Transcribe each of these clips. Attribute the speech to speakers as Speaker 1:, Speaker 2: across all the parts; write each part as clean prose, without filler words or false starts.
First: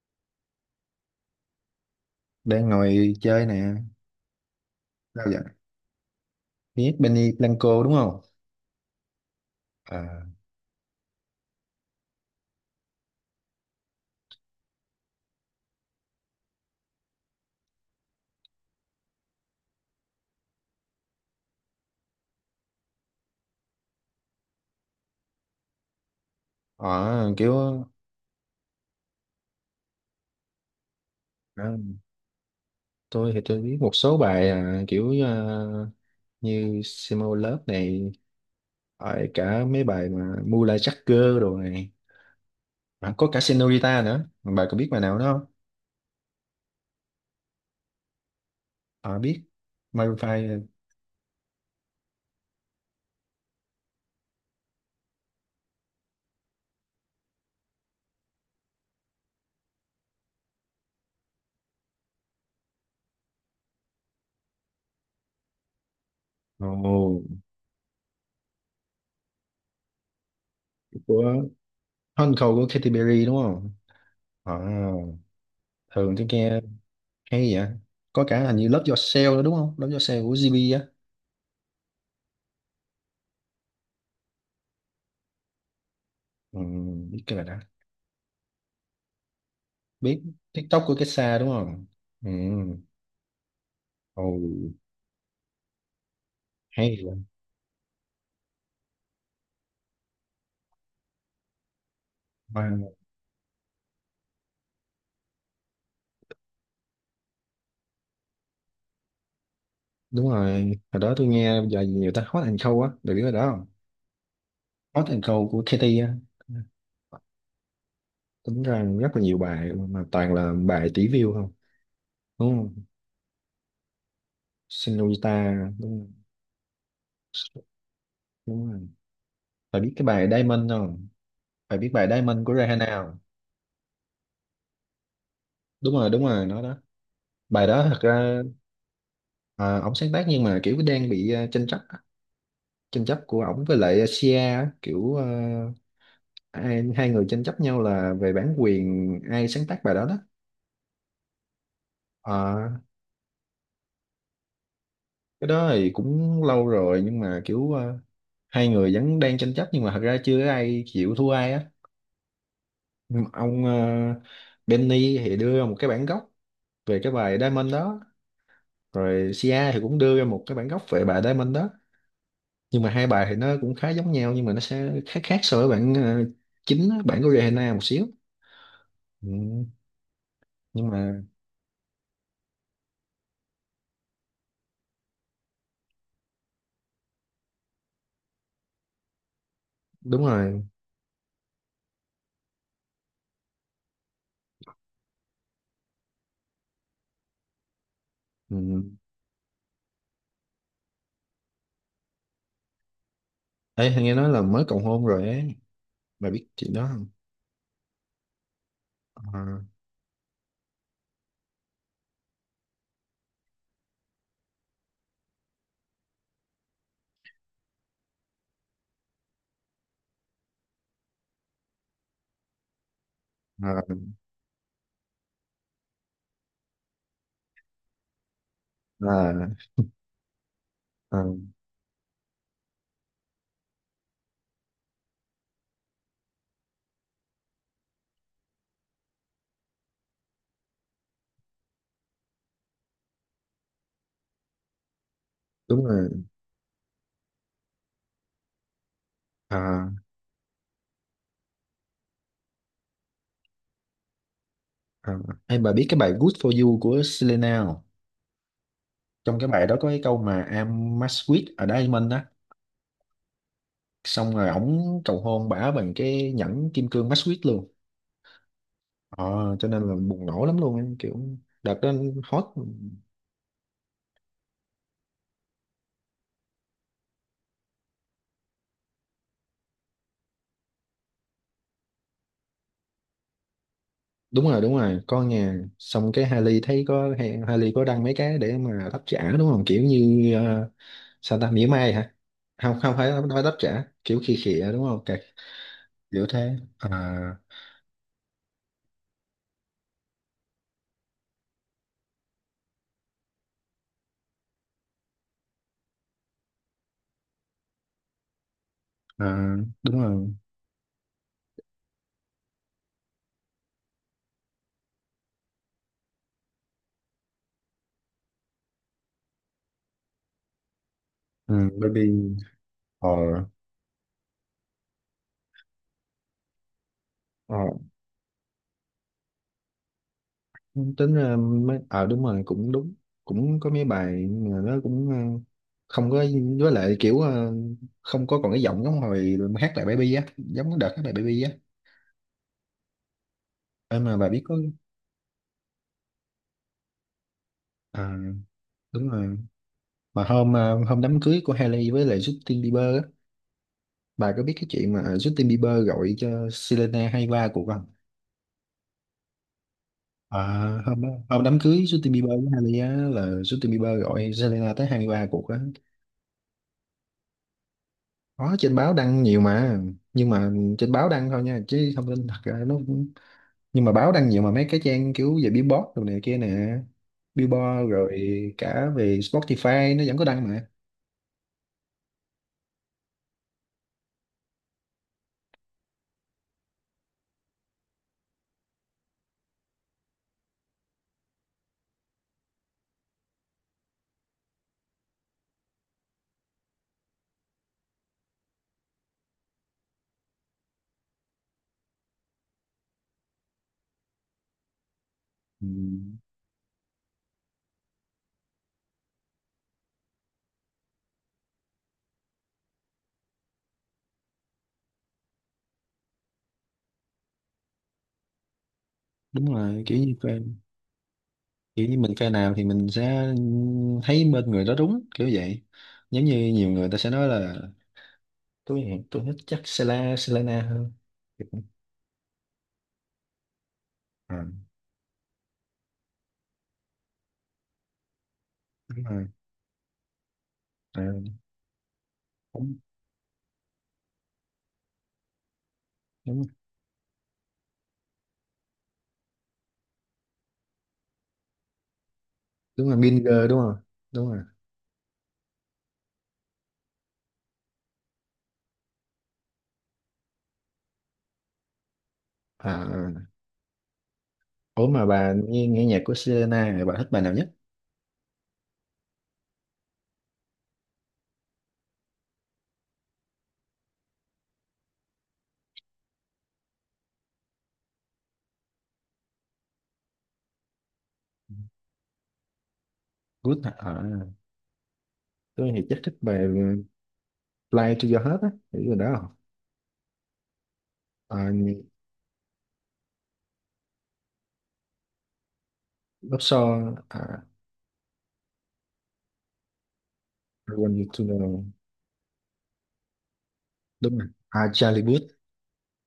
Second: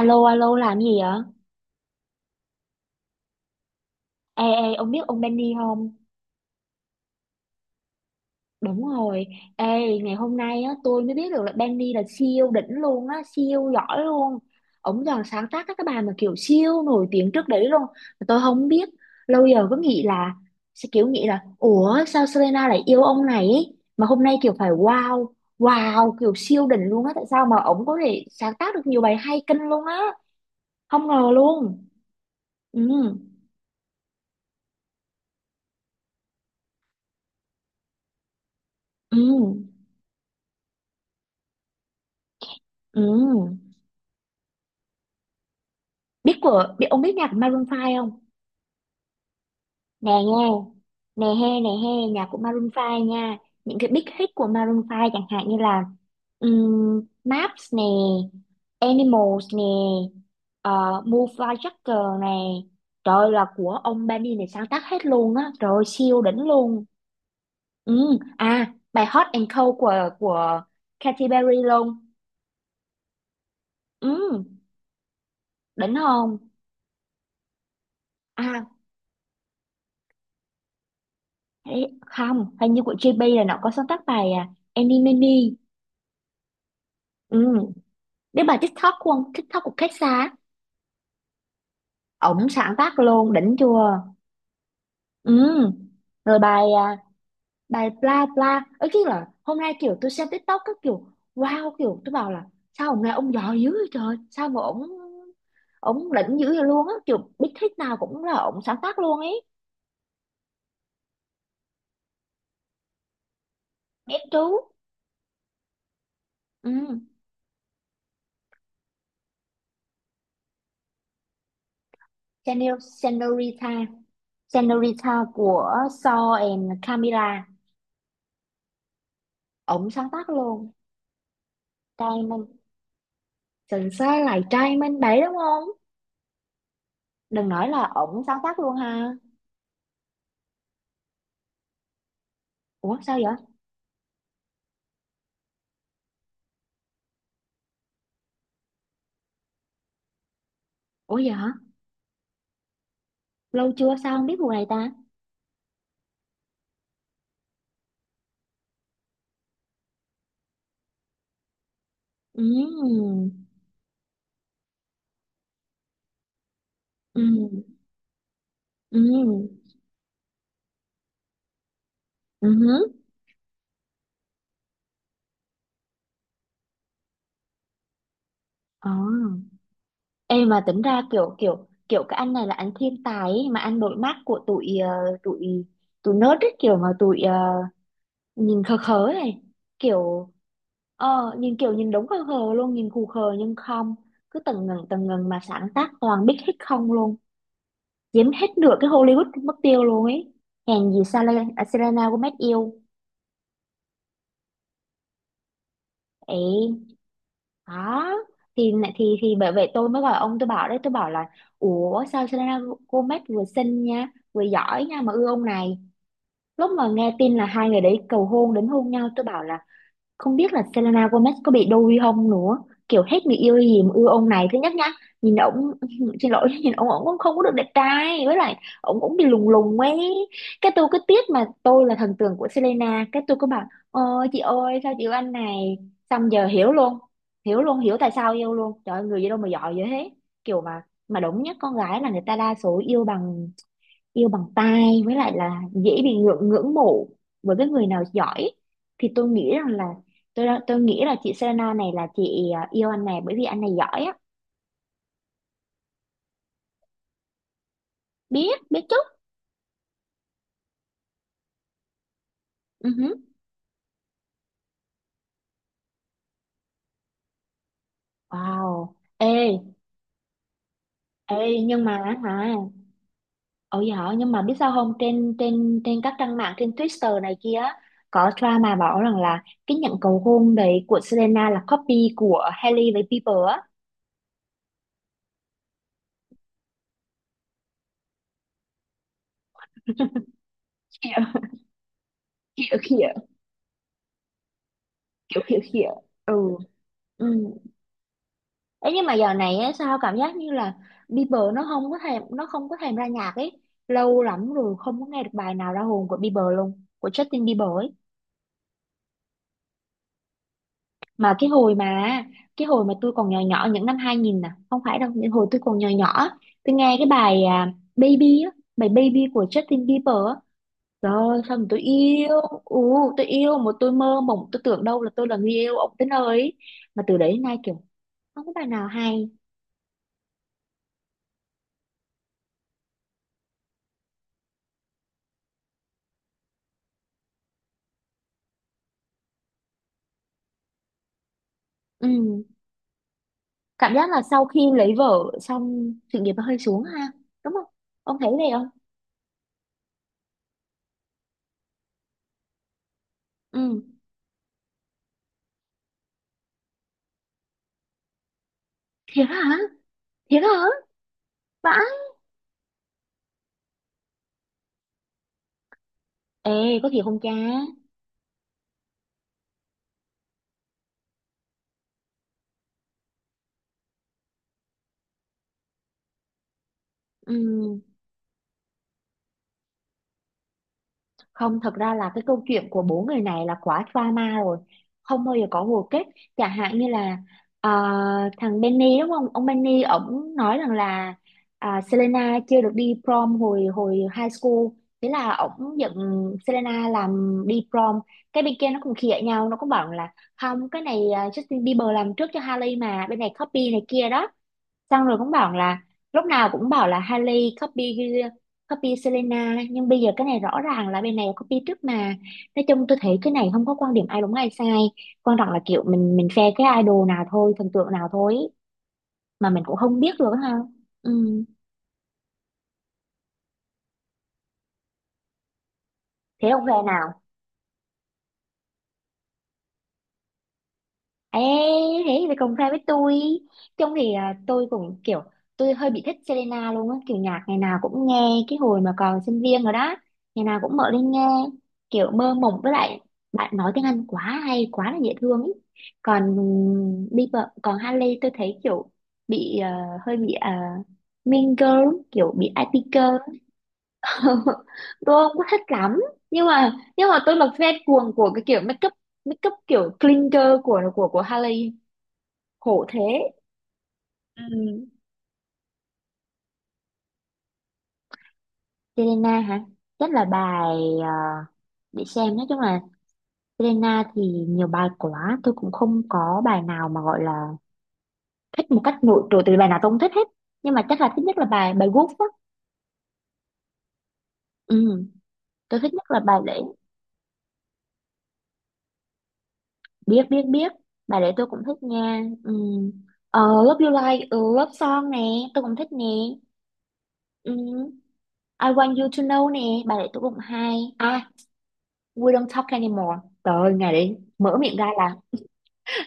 Speaker 1: Alo, alo, làm gì vậy?
Speaker 2: Đang ngồi chơi nè.
Speaker 1: Ê, ê, ông biết ông
Speaker 2: Sao vậy?
Speaker 1: Benny không?
Speaker 2: Biết Benny Blanco đúng không?
Speaker 1: Đúng rồi. Ê, ngày
Speaker 2: à
Speaker 1: hôm nay á, tôi mới biết được là Benny là siêu đỉnh luôn á, siêu giỏi luôn. Ông giờ sáng tác các cái bài mà kiểu siêu nổi tiếng trước đấy luôn. Mà tôi không biết. Lâu giờ cứ nghĩ là, sẽ kiểu nghĩ là, ủa sao Selena lại yêu ông này ấy? Mà hôm nay kiểu phải wow, wow, kiểu siêu đỉnh luôn á. Tại
Speaker 2: ờ,
Speaker 1: sao
Speaker 2: kiểu
Speaker 1: mà ông có thể sáng tác được nhiều bài hay kinh luôn á? Không ngờ
Speaker 2: à,
Speaker 1: luôn. Ừ,
Speaker 2: tôi thì tôi biết một số bài, như Simo Love này,
Speaker 1: ừ,
Speaker 2: rồi cả mấy bài mà Mula Jagger đồ này.
Speaker 1: ừ.
Speaker 2: Có cả Senorita nữa, bà có biết bài nào đó không?
Speaker 1: Biết ông biết nhạc của Maroon 5 không?
Speaker 2: Biết
Speaker 1: Nè
Speaker 2: Maroon
Speaker 1: nghe,
Speaker 2: 5.
Speaker 1: nè he nè he, nhạc của Maroon 5 nha. Những cái big hit của Maroon 5 chẳng hạn như là Maps nè, Animals nè, Move Like Jagger nè. Trời ơi, là của ông Benny này sáng tác hết luôn á, trời ơi, siêu đỉnh luôn.
Speaker 2: Ồ,
Speaker 1: Ừ, à, bài Hot and Cold của Katy
Speaker 2: của
Speaker 1: Perry luôn.
Speaker 2: Hôn Khâu của Katy Perry đúng không?
Speaker 1: Ừ,
Speaker 2: à,
Speaker 1: đỉnh
Speaker 2: Thường tôi
Speaker 1: không?
Speaker 2: nghe. Hay vậy. Có cả hình như
Speaker 1: à
Speaker 2: Love Yourself nữa đúng không? Love Yourself của GB á.
Speaker 1: Không, hình như của JB là nó có sáng tác bài Enemy Me.
Speaker 2: ừ, Biết cái
Speaker 1: Ừ.
Speaker 2: bài đó.
Speaker 1: Biết bài TikTok của ông, TikTok của Cách
Speaker 2: Biết
Speaker 1: xa,
Speaker 2: TikTok của cái xa đúng không? Ừ.
Speaker 1: ổng sáng tác luôn, đỉnh chưa?
Speaker 2: Ồ.
Speaker 1: Ừ. Rồi bài
Speaker 2: Hay vậy.
Speaker 1: bài bla bla. Ấy cái là hôm nay kiểu tôi xem TikTok các kiểu wow, kiểu tôi bảo là
Speaker 2: Và
Speaker 1: sao ông này ông giỏi dữ vậy trời, sao mà ổng ổng đỉnh dữ vậy luôn á, kiểu big hit nào cũng là ổng sáng tác luôn ấy.
Speaker 2: đúng rồi. Hồi đó tôi nghe giờ nhiều ta, Hot and Cold á, được biết cái đó không?
Speaker 1: Biết chú.
Speaker 2: Hot and Cold của Katy á.
Speaker 1: Ừ.
Speaker 2: Tính ra rất là nhiều bài mà toàn là bài tỷ view không, đúng
Speaker 1: Senor,
Speaker 2: không?
Speaker 1: Senorita, Senorita
Speaker 2: Senorita
Speaker 1: của
Speaker 2: đúng không?
Speaker 1: Saw and Camila.
Speaker 2: Đúng rồi. Phải
Speaker 1: Ổng
Speaker 2: biết cái
Speaker 1: sáng
Speaker 2: bài
Speaker 1: tác luôn.
Speaker 2: Diamond không? Phải biết bài
Speaker 1: Trai mình,
Speaker 2: Diamond của Rihanna không?
Speaker 1: sần xa lại trai mình đấy đúng không?
Speaker 2: Đúng rồi, đúng rồi, nó đó.
Speaker 1: Đừng
Speaker 2: Bài
Speaker 1: nói
Speaker 2: đó
Speaker 1: là
Speaker 2: thật
Speaker 1: ổng sáng
Speaker 2: ra,
Speaker 1: tác luôn ha.
Speaker 2: ổng sáng tác nhưng mà kiểu đang bị tranh chấp á.
Speaker 1: Ủa
Speaker 2: Tranh
Speaker 1: sao
Speaker 2: chấp
Speaker 1: vậy?
Speaker 2: của ổng với lại Sia á, hai người tranh chấp nhau là về bản quyền ai sáng tác bài đó đó.
Speaker 1: Ủa vậy hả?
Speaker 2: Ờ,
Speaker 1: Lâu chưa sao không biết vụ này ta.
Speaker 2: cái đó thì cũng lâu rồi, nhưng mà kiểu hai người vẫn đang tranh chấp nhưng mà thật ra chưa có ai chịu thua ai á.
Speaker 1: Ừ,
Speaker 2: Nhưng mà ông Benny thì đưa ra một cái bản gốc về cái
Speaker 1: ừ,
Speaker 2: bài Diamond đó,
Speaker 1: ừ,
Speaker 2: rồi Sia thì cũng đưa ra một cái bản gốc về bài Diamond đó.
Speaker 1: ừ hứ.
Speaker 2: Nhưng mà hai bài thì nó cũng khá giống nhau, nhưng mà nó sẽ khác khác so với bản chính á, bản của Rihanna một xíu.
Speaker 1: Ờ.
Speaker 2: Ừ,
Speaker 1: Ê mà tính
Speaker 2: nhưng
Speaker 1: ra
Speaker 2: mà
Speaker 1: kiểu kiểu kiểu cái anh này là anh thiên tài ấy, mà anh đội mắt của tụi tụi tụi nớt ấy, kiểu mà tụi nhìn khờ khờ ấy này,
Speaker 2: đúng
Speaker 1: kiểu
Speaker 2: rồi.
Speaker 1: ờ, nhìn kiểu nhìn đúng khờ khờ luôn, nhìn khù khờ nhưng không, cứ tầng ngần mà sáng tác toàn biết hết không luôn, chiếm hết nửa
Speaker 2: Ừ.
Speaker 1: cái Hollywood mất tiêu luôn ấy. Hèn gì Selena Gomez yêu.
Speaker 2: Ê, nghe nói là mới cầu hôn rồi ấy. Bà biết
Speaker 1: Ấy
Speaker 2: chị đó không?
Speaker 1: đó, thì bởi
Speaker 2: À.
Speaker 1: vậy tôi mới gọi ông, tôi bảo đấy, tôi bảo là ủa sao Selena Gomez vừa xinh nha vừa giỏi nha mà ưa ông này. Lúc mà nghe tin là hai người đấy cầu hôn đến hôn nhau tôi bảo là không biết là Selena Gomez có bị đôi không nữa, kiểu hết người yêu gì
Speaker 2: À.
Speaker 1: mà yêu ông này thứ nhất nhá. Nhìn ổng xin lỗi, nhìn ổng, ổng cũng không có được đẹp trai với lại ổng cũng bị
Speaker 2: À.
Speaker 1: lùng lùng ấy. Cái tôi cứ
Speaker 2: À,
Speaker 1: tiếc, mà tôi là thần tượng của Selena, cái tôi cứ bảo ôi chị ơi sao chị yêu anh này. Xong giờ hiểu luôn, hiểu luôn, hiểu tại sao yêu luôn. Trời ơi, người gì đâu mà giỏi vậy thế. Kiểu mà đúng nhất con gái là người ta đa số yêu bằng, yêu bằng tai với lại là
Speaker 2: đúng
Speaker 1: dễ bị
Speaker 2: rồi.
Speaker 1: ngưỡng ngưỡng mộ với cái người nào giỏi, thì tôi nghĩ rằng
Speaker 2: À.
Speaker 1: là tôi nghĩ là chị Selena này là chị yêu anh này bởi vì anh này giỏi á.
Speaker 2: À. Em, bà biết cái bài Good For You của Selena không?
Speaker 1: Biết biết chút.
Speaker 2: Trong cái bài đó có cái câu mà I'm match with a diamond á.
Speaker 1: Ừ hứ.
Speaker 2: Xong rồi ổng cầu hôn bả bằng cái nhẫn kim cương match with luôn.
Speaker 1: Wow. Ê.
Speaker 2: Ờ, cho nên là bùng nổ lắm luôn, em kiểu
Speaker 1: Ê
Speaker 2: đợt
Speaker 1: nhưng
Speaker 2: đó
Speaker 1: mà hả,
Speaker 2: hot.
Speaker 1: ôi giỏi nhưng mà biết sao không, trên trên trên các trang mạng, trên Twitter này kia á, có drama bảo rằng là cái nhận cầu hôn đấy của Selena là copy của Hailey với Bieber á.
Speaker 2: Đúng rồi, đúng rồi, con nhà xong cái Hailey thấy có. Hailey có đăng mấy cái để mà đáp trả đúng không, kiểu như
Speaker 1: kiểu
Speaker 2: sao ta, mỉa mai hả?
Speaker 1: kiểu
Speaker 2: Không, không
Speaker 1: kiểu
Speaker 2: phải nói đáp trả, kiểu khi khịa đúng không? Cái
Speaker 1: kiểu kiểu kiểu
Speaker 2: kiểu
Speaker 1: ừ,
Speaker 2: thế à.
Speaker 1: ừ. Ấy nhưng mà giờ này á, sao cảm giác như là Bieber nó không có thèm, nó không có thèm ra nhạc ấy. Lâu lắm rồi không có nghe được bài nào ra hồn của Bieber luôn, của Justin Bieber ấy.
Speaker 2: à Đúng. Rồi
Speaker 1: Mà cái hồi mà cái hồi mà tôi còn nhỏ nhỏ những năm 2000 nè, không phải đâu, những hồi tôi còn nhỏ nhỏ á, tôi nghe cái bài Baby á, bài Baby của Justin Bieber á. Trời ơi
Speaker 2: ừ,
Speaker 1: sao mà tôi
Speaker 2: Baby
Speaker 1: yêu, tôi
Speaker 2: or.
Speaker 1: yêu mà tôi mơ mộng, tôi tưởng đâu là tôi là người yêu ông tới nơi ấy. Mà từ đấy đến
Speaker 2: Ờ,
Speaker 1: nay kiểu không có bài nào hay.
Speaker 2: tính ra mấy đúng rồi, cũng đúng, cũng có mấy bài mà nó cũng không có, với lại kiểu không có còn cái giọng giống hồi mà hát lại baby á, giống cái đợt hát lại baby á.
Speaker 1: Ừ, cảm
Speaker 2: Em
Speaker 1: giác
Speaker 2: mà
Speaker 1: là
Speaker 2: bà biết
Speaker 1: sau
Speaker 2: có.
Speaker 1: khi lấy vợ xong sự nghiệp nó hơi xuống ha, đúng không? Ông
Speaker 2: À,
Speaker 1: thấy vậy không?
Speaker 2: đúng rồi. Mà hôm hôm đám cưới của Hailey với lại Justin Bieber á,
Speaker 1: Ừ.
Speaker 2: bà có biết cái chuyện mà Justin Bieber gọi cho Selena hay va cuộc không?
Speaker 1: Thiệt hả? Thiệt hả?
Speaker 2: À, hôm đó, hôm đám cưới
Speaker 1: Vãi.
Speaker 2: Justin Bieber với Hailey á, là Justin Bieber gọi Selena tới 23 cuộc á.
Speaker 1: Ê, có thiệt không cha?
Speaker 2: Có trên báo đăng nhiều mà, nhưng mà trên báo đăng thôi nha, chứ thông tin thật ra nó cũng- nhưng mà báo đăng nhiều mà, mấy cái trang kiểu về Billboard đồ này kia nè,
Speaker 1: Ừ.
Speaker 2: Billboard rồi cả về Spotify nó vẫn có đăng mà.
Speaker 1: Không, thật ra là cái câu chuyện của bốn người này là quá drama rồi. Không bao giờ có hồi kết. Chẳng hạn như là ờ, thằng Benny đúng không? Ông Benny ổng nói rằng là Selena chưa được đi prom hồi hồi high school. Thế là ổng giận Selena làm đi prom. Cái bên kia nó cũng khịa nhau, nó cũng bảo là không, cái này Justin Bieber làm trước cho Hailey mà, bên này copy này kia đó. Xong rồi cũng bảo
Speaker 2: Ừ,
Speaker 1: là lúc nào cũng bảo là Hailey copy, Selena, nhưng bây giờ cái này rõ ràng là bên này copy trước mà. Nói chung tôi thấy cái này không có quan điểm ai đúng ai sai, quan trọng là kiểu mình phe cái idol nào thôi, thần tượng nào thôi, mà
Speaker 2: đúng
Speaker 1: mình cũng
Speaker 2: rồi, kiểu
Speaker 1: không biết
Speaker 2: như
Speaker 1: được
Speaker 2: fan,
Speaker 1: ha. Ừ.
Speaker 2: kiểu như mình fan nào thì mình sẽ thấy bên người đó đúng, kiểu vậy. Giống như
Speaker 1: Thế ông
Speaker 2: nhiều
Speaker 1: phe
Speaker 2: người ta sẽ
Speaker 1: nào?
Speaker 2: nói là tôi thích chắc Sela Selena
Speaker 1: Ê, thế thì cùng fan với tôi. Trông thì à,
Speaker 2: hơn.
Speaker 1: tôi cũng kiểu, tôi hơi bị thích Selena luôn á. Kiểu nhạc ngày nào cũng nghe. Cái hồi mà
Speaker 2: Đúng
Speaker 1: còn
Speaker 2: rồi.
Speaker 1: sinh viên rồi đó, ngày nào cũng mở
Speaker 2: à,
Speaker 1: lên nghe, kiểu mơ mộng với
Speaker 2: Đúng,
Speaker 1: lại bạn nói tiếng Anh quá hay, quá là dễ thương ý. Còn
Speaker 2: đúng,
Speaker 1: Bieber, còn Hailey tôi thấy kiểu bị hơi bị uh, Mean Girl, kiểu bị IT
Speaker 2: đúng rồi,
Speaker 1: girl.
Speaker 2: Binger đúng không? Đúng rồi.
Speaker 1: Tôi không có thích lắm. Nhưng mà, nhưng mà tôi là fan cuồng của cái kiểu make up, make up kiểu clean girl của của Hailey. Khổ thế.
Speaker 2: À.
Speaker 1: Ừ.
Speaker 2: Ủa, mà bà nghe, nghe nhạc của Selena thì bà thích bài nào nhất?
Speaker 1: Selena hả? Rất là bài ờ, để xem, nói chung là Selena thì nhiều bài quá, tôi cũng không có bài nào mà gọi là thích một cách nổi trội, từ bài nào tôi cũng thích hết, nhưng mà chắc là thích nhất là bài bài Wolf á.
Speaker 2: Good hả?
Speaker 1: Ừ.
Speaker 2: Tôi
Speaker 1: Tôi
Speaker 2: thì
Speaker 1: thích
Speaker 2: chắc
Speaker 1: nhất
Speaker 2: thích
Speaker 1: là
Speaker 2: bài
Speaker 1: bài lễ.
Speaker 2: Fly to Your Heart á, hiểu rồi đó không?
Speaker 1: Biết biết biết. Bài lễ tôi
Speaker 2: à,
Speaker 1: cũng thích nha. Ừ. Ờ, Love You Like Love Song nè, tôi cũng thích nè.
Speaker 2: Love Song.
Speaker 1: Ừ. I Want You To Know nè, bài để tôi cũng
Speaker 2: I
Speaker 1: hay
Speaker 2: Want You to
Speaker 1: à.
Speaker 2: Know.
Speaker 1: We Don't Talk Anymore, trời ơi, ngày đấy
Speaker 2: Đúng rồi,
Speaker 1: mở miệng ra
Speaker 2: Charlie
Speaker 1: là
Speaker 2: Puth.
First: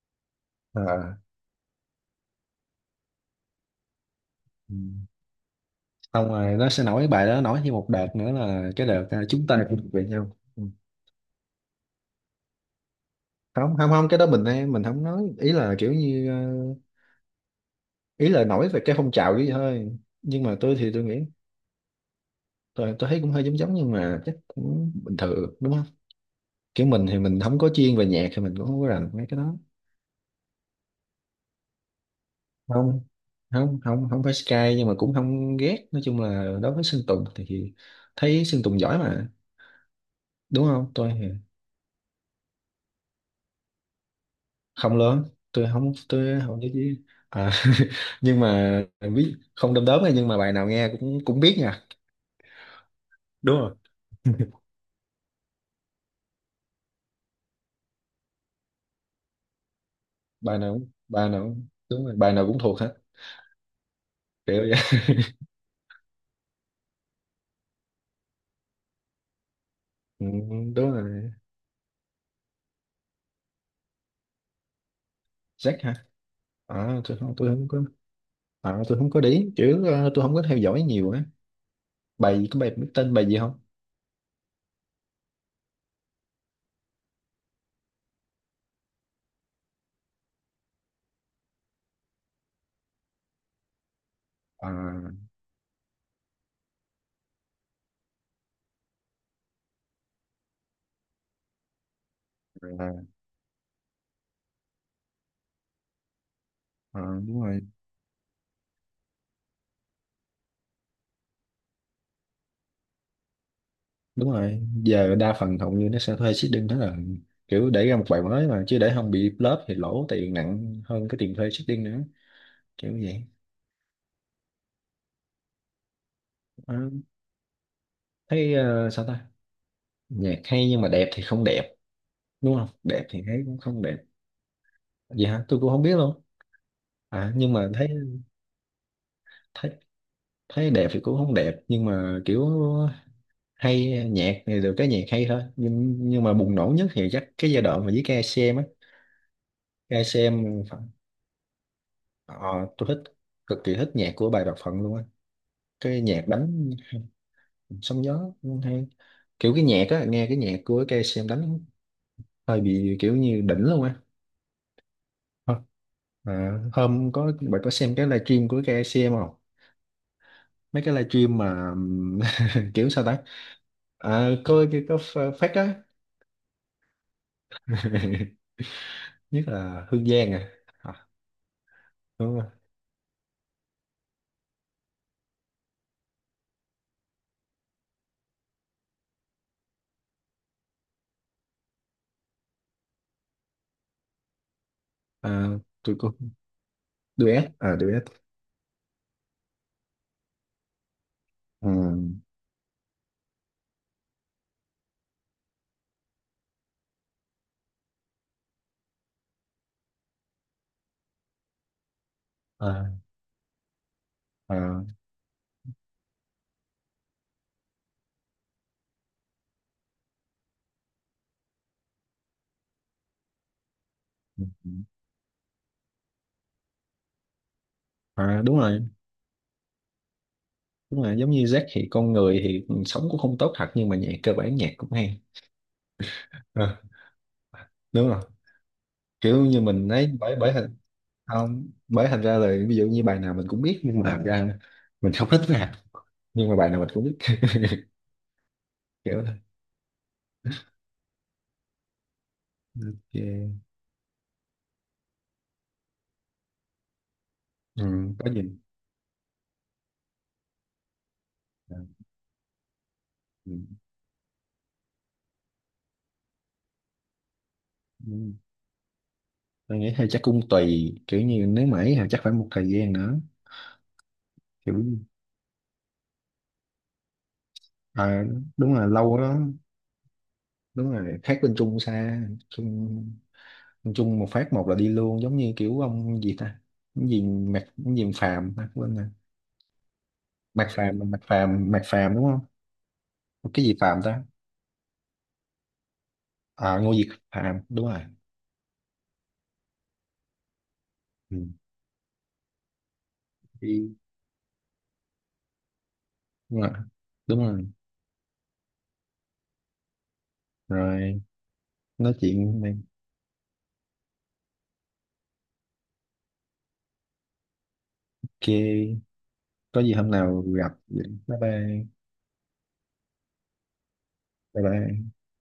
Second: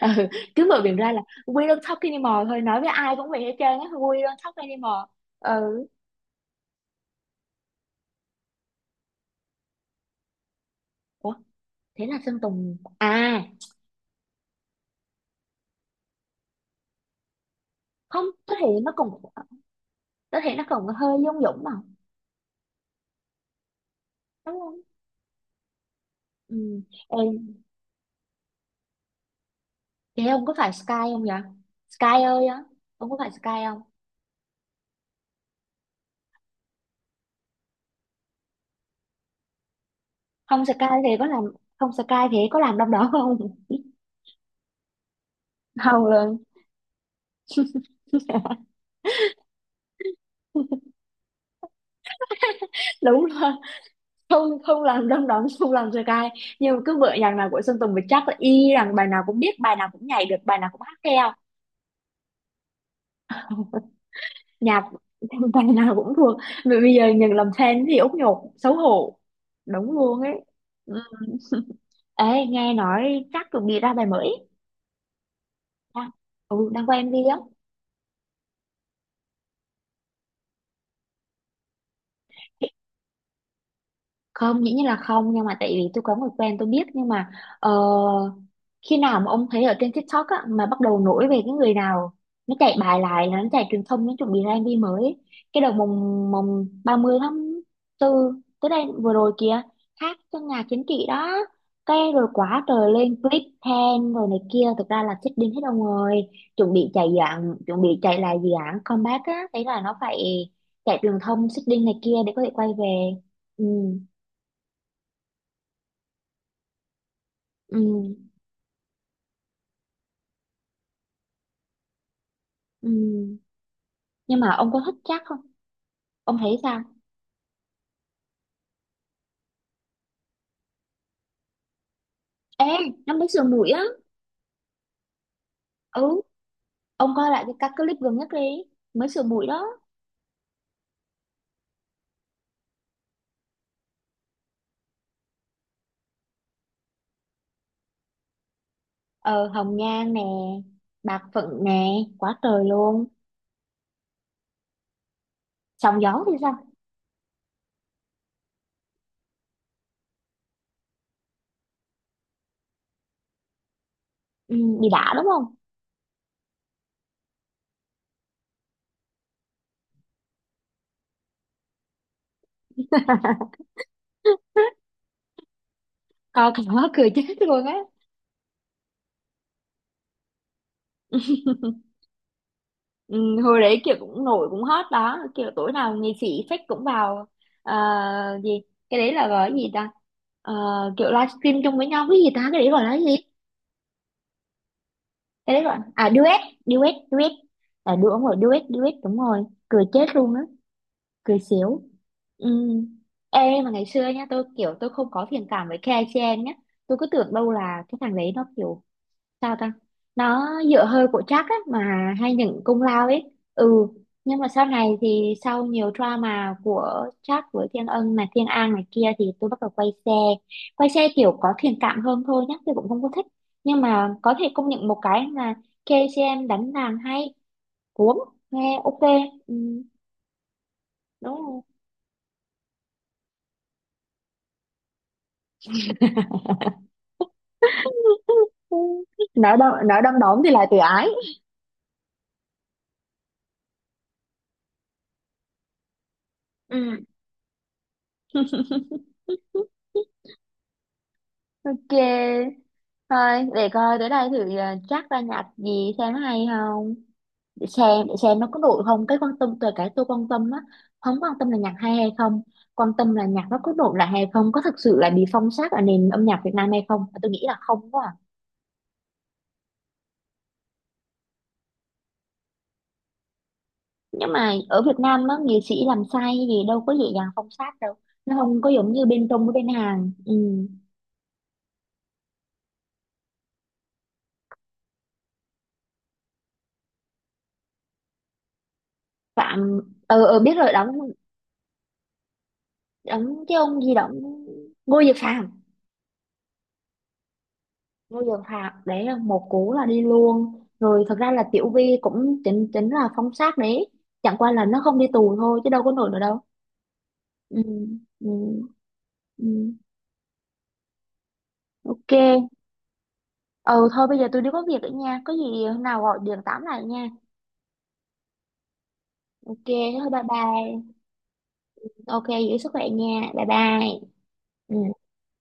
Speaker 1: ừ, cứ mở miệng ra
Speaker 2: à,
Speaker 1: là we don't talk anymore thôi, nói với ai cũng vậy hết trơn á, we don't talk
Speaker 2: ừ.
Speaker 1: anymore. Ừ.
Speaker 2: Xong rồi nó sẽ nổi bài đó, nổi thêm một đợt nữa là cái đợt chúng ta cũng thuộc về nhau. Ừ.
Speaker 1: Ủa thế là Sơn Tùng à?
Speaker 2: Không, không, không, cái đó mình không nói, ý là kiểu như
Speaker 1: Không,
Speaker 2: ý là
Speaker 1: có thể
Speaker 2: nổi về
Speaker 1: nó
Speaker 2: cái
Speaker 1: còn,
Speaker 2: phong trào vậy thôi.
Speaker 1: có
Speaker 2: Nhưng
Speaker 1: thể
Speaker 2: mà
Speaker 1: nó
Speaker 2: tôi
Speaker 1: còn
Speaker 2: thì tôi
Speaker 1: hơi
Speaker 2: nghĩ
Speaker 1: Dung Dũng mà,
Speaker 2: tôi thấy cũng hơi giống giống, nhưng mà chắc
Speaker 1: đúng không?
Speaker 2: cũng bình thường đúng không?
Speaker 1: Ừ.
Speaker 2: Kiểu mình thì mình
Speaker 1: Em,
Speaker 2: không có chuyên về nhạc thì mình cũng không có rành mấy cái đó.
Speaker 1: thế ông có phải Sky không vậy? Sky ơi á,
Speaker 2: Không,
Speaker 1: ông có phải Sky
Speaker 2: không,
Speaker 1: không?
Speaker 2: không, không phải Sky, nhưng mà cũng không ghét. Nói chung là đối với Sơn Tùng thì thấy Sơn Tùng giỏi mà,
Speaker 1: Không
Speaker 2: đúng
Speaker 1: Sky
Speaker 2: không?
Speaker 1: thì
Speaker 2: Tôi
Speaker 1: có
Speaker 2: thì
Speaker 1: làm không? Sky thì có làm đông đỏ không?
Speaker 2: không lớn, tôi không
Speaker 1: Không luôn.
Speaker 2: tôi không biết gì. À, nhưng mà biết không, đom đóm nha, nhưng mà bài nào nghe cũng cũng biết nha.
Speaker 1: Đúng rồi,
Speaker 2: Đúng rồi.
Speaker 1: không, không làm đom đóm, không làm sơ cai, nhưng mà cứ bữa nhạc nào của Sơn Tùng thì chắc là y rằng bài nào cũng biết, bài nào cũng nhảy được, bài nào cũng hát theo.
Speaker 2: Đúng rồi, bài nào cũng thuộc hết, kiểu
Speaker 1: Nhạc
Speaker 2: vậy.
Speaker 1: bài nào cũng thuộc. Mà bây giờ nhận làm fan thì út nhột xấu hổ, đúng luôn
Speaker 2: Ừ,
Speaker 1: ấy.
Speaker 2: đúng
Speaker 1: Ừ.
Speaker 2: rồi.
Speaker 1: Ê nghe nói chắc chuẩn bị ra bài mới.
Speaker 2: Jack hả?
Speaker 1: Đang, ừ đang quay
Speaker 2: à, tôi
Speaker 1: MV
Speaker 2: không
Speaker 1: á.
Speaker 2: tôi không có. À, tôi không có để ý, chứ tôi không có theo dõi nhiều á. Bài gì, có bài biết tên bài gì không?
Speaker 1: Không, dĩ nhiên là không nhưng mà tại vì tôi có người quen tôi biết, nhưng mà ờ, khi nào mà ông thấy ở trên TikTok á, mà bắt đầu nổi về cái người nào, nó chạy bài lại là nó chạy truyền thông, nó chuẩn bị ra
Speaker 2: À.
Speaker 1: MV mới ấy. Cái đầu mùng mùng 30/4 tới đây vừa rồi kìa, hát trong nhà chính trị đó, cái rồi quá trời
Speaker 2: À.
Speaker 1: lên clip then rồi này kia, thực ra là chết điên hết ông rồi. Chuẩn bị
Speaker 2: À,
Speaker 1: chạy dự
Speaker 2: đúng
Speaker 1: án,
Speaker 2: rồi.
Speaker 1: chuẩn bị chạy lại dự án comeback á, thấy là nó phải chạy truyền thông xích đinh này kia để có thể quay về. Ừ,
Speaker 2: Đúng rồi, giờ đa phần hầu như nó sẽ thuê seeding đó, là kiểu để ra một
Speaker 1: ừ,
Speaker 2: bài mới mà chứ để không bị flop thì lỗ tiền nặng hơn cái tiền thuê seeding nữa,
Speaker 1: ừ.
Speaker 2: kiểu vậy.
Speaker 1: Nhưng mà ông có thích chắc không? Ông thấy
Speaker 2: Ờ,
Speaker 1: sao?
Speaker 2: thấy sao ta, nhạc hay nhưng mà đẹp thì không đẹp, đúng
Speaker 1: Ê,
Speaker 2: không, đẹp
Speaker 1: nó
Speaker 2: thì
Speaker 1: mới
Speaker 2: thấy
Speaker 1: sửa
Speaker 2: cũng
Speaker 1: mũi
Speaker 2: không
Speaker 1: á.
Speaker 2: đẹp. Vậy hả, tôi cũng không biết
Speaker 1: Ừ,
Speaker 2: luôn.
Speaker 1: ông coi
Speaker 2: À,
Speaker 1: lại cái
Speaker 2: nhưng mà
Speaker 1: các
Speaker 2: thấy,
Speaker 1: clip gần nhất đi, mới sửa mũi
Speaker 2: thấy
Speaker 1: đó.
Speaker 2: thấy đẹp thì cũng không đẹp, nhưng mà kiểu hay, nhạc thì được, cái nhạc hay thôi. Nhưng mà bùng nổ nhất thì chắc cái giai đoạn mà với ca xê em á,
Speaker 1: Ờ, hồng nhan nè,
Speaker 2: KCM phận-
Speaker 1: bạc phận nè,
Speaker 2: ờ,
Speaker 1: quá trời
Speaker 2: tôi thích
Speaker 1: luôn.
Speaker 2: cực kỳ thích nhạc của bài Bạc Phận luôn á.
Speaker 1: Sóng
Speaker 2: Cái
Speaker 1: gió
Speaker 2: nhạc
Speaker 1: thì sao?
Speaker 2: đánh sóng gió hay, kiểu cái nhạc á, nghe cái nhạc của ca xê em đánh hơi bị kiểu như đỉnh luôn á.
Speaker 1: Ừ, bị đã đúng không?
Speaker 2: Ờ, à, hôm có bạn có xem cái livestream của ca xê em không, mấy cái livestream mà kiểu sao ta. À, có phát á.
Speaker 1: Coi cái đó cười chết luôn á.
Speaker 2: Nhất là Hương Giang. À. À đúng.
Speaker 1: Ừ, hồi đấy kiểu cũng nổi cũng hot đó, kiểu tối nào nghệ sĩ fake cũng vào. Ờ, gì, cái đấy là gọi là gì ta? Ờ, kiểu livestream chung với nhau cái gì ta, cái đấy gọi là gì?
Speaker 2: À,
Speaker 1: Cái đấy gọi
Speaker 2: tôi có
Speaker 1: duet, duet.
Speaker 2: duet. À
Speaker 1: Là
Speaker 2: duet.
Speaker 1: đúng rồi, duet, duet, đúng rồi. Cười chết luôn á. Cười
Speaker 2: Ừ.
Speaker 1: xỉu. Ừ. Ê mà ngày xưa nhá, tôi kiểu tôi không có thiện cảm với KCN nhá, tôi cứ tưởng đâu là cái thằng đấy nó kiểu sao ta, nó dựa hơi của Jack á mà, hay những công
Speaker 2: À.
Speaker 1: lao ấy. Ừ, nhưng mà sau
Speaker 2: À.
Speaker 1: này thì sau nhiều drama của Jack với Thiên Ân này, Thiên An này kia thì tôi bắt đầu quay xe, quay xe kiểu có thiện cảm hơn thôi, nhá tôi cũng không có thích, nhưng mà có
Speaker 2: Ừ.
Speaker 1: thể công
Speaker 2: Ừ.
Speaker 1: nhận một cái là KCM đánh đàn hay, cuốn,
Speaker 2: À, đúng
Speaker 1: nghe
Speaker 2: rồi,
Speaker 1: ok. Ừ,
Speaker 2: đúng rồi, giống
Speaker 1: đúng
Speaker 2: như
Speaker 1: rồi.
Speaker 2: Jack thì con người thì sống cũng không tốt thật nhưng mà nhạc cơ bản nhạc cũng hay. À, đúng rồi. Kiểu như mình
Speaker 1: Nói
Speaker 2: ấy,
Speaker 1: đom
Speaker 2: bởi
Speaker 1: đóm thì
Speaker 2: bởi
Speaker 1: lại
Speaker 2: hình
Speaker 1: tự ái.
Speaker 2: không, bởi thành ra là ví dụ như bài nào mình cũng biết, nhưng mà thật ra mình không thích rap, nhưng mà bài nào
Speaker 1: Ừ,
Speaker 2: mình cũng biết. Kiểu thôi.
Speaker 1: ok, thôi
Speaker 2: Yeah.
Speaker 1: để coi tới đây thử Jack ra nhạc gì xem hay không. Sàn xem, để
Speaker 2: Ừ, có
Speaker 1: xem
Speaker 2: gì.
Speaker 1: nó có nổi không, cái quan tâm từ cái tôi quan tâm á. Không quan tâm là nhạc
Speaker 2: À,
Speaker 1: hay hay không, quan tâm là nhạc
Speaker 2: ừ.
Speaker 1: nó có nổi lại hay không, có thực sự là bị phong sát ở nền âm nhạc Việt Nam hay không, tôi nghĩ là không quá à.
Speaker 2: Ừ. Tôi nghĩ hay chắc cũng tùy, kiểu như nếu mà ấy thì chắc phải một thời gian nữa,
Speaker 1: Nhưng mà ở
Speaker 2: kiểu.
Speaker 1: Việt Nam á nghệ sĩ làm sai gì đâu có dễ dàng phong sát đâu,
Speaker 2: À,
Speaker 1: nó không có
Speaker 2: đúng là
Speaker 1: giống như
Speaker 2: lâu
Speaker 1: bên
Speaker 2: đó.
Speaker 1: Trung với bên Hàn. Ừ.
Speaker 2: Đúng rồi, khác bên Trung xa. Trung, bên Trung một phát một là đi luôn, giống như kiểu ông gì ta, cái gì Mạc cái gì Phàm ta, quên rồi.
Speaker 1: Phạm. Ờ ờ, biết
Speaker 2: Mạc
Speaker 1: rồi đóng,
Speaker 2: Phàm, Mạc Phàm đúng không?
Speaker 1: đóng cái
Speaker 2: Cái gì
Speaker 1: ông gì
Speaker 2: Phàm
Speaker 1: đóng.
Speaker 2: ta?
Speaker 1: Ngô Dược Phạm.
Speaker 2: À Ngô diệt Phàm, đúng rồi.
Speaker 1: Ngô Dần Hạc đấy là một cú là đi luôn rồi, thật ra
Speaker 2: Ừ.
Speaker 1: là Tiểu Vy cũng chính chính là phóng sát đấy,
Speaker 2: Đi.
Speaker 1: chẳng qua là nó không đi tù thôi chứ đâu có nổi nữa đâu.
Speaker 2: Đúng rồi, đúng
Speaker 1: Ừ,
Speaker 2: rồi.
Speaker 1: ừ, ừ.
Speaker 2: Rồi, nói
Speaker 1: Ok.
Speaker 2: chuyện này
Speaker 1: Ừ thôi bây giờ tôi đi có việc nữa nha, có gì hôm nào gọi điện tám lại nha.
Speaker 2: kia,
Speaker 1: Ok,
Speaker 2: có gì
Speaker 1: thôi
Speaker 2: hôm
Speaker 1: bye
Speaker 2: nào gặp
Speaker 1: bye.
Speaker 2: vậy. Bye bye.
Speaker 1: Ok, giữ sức khỏe nha, bye bye.
Speaker 2: Bye
Speaker 1: Ừ.
Speaker 2: bye.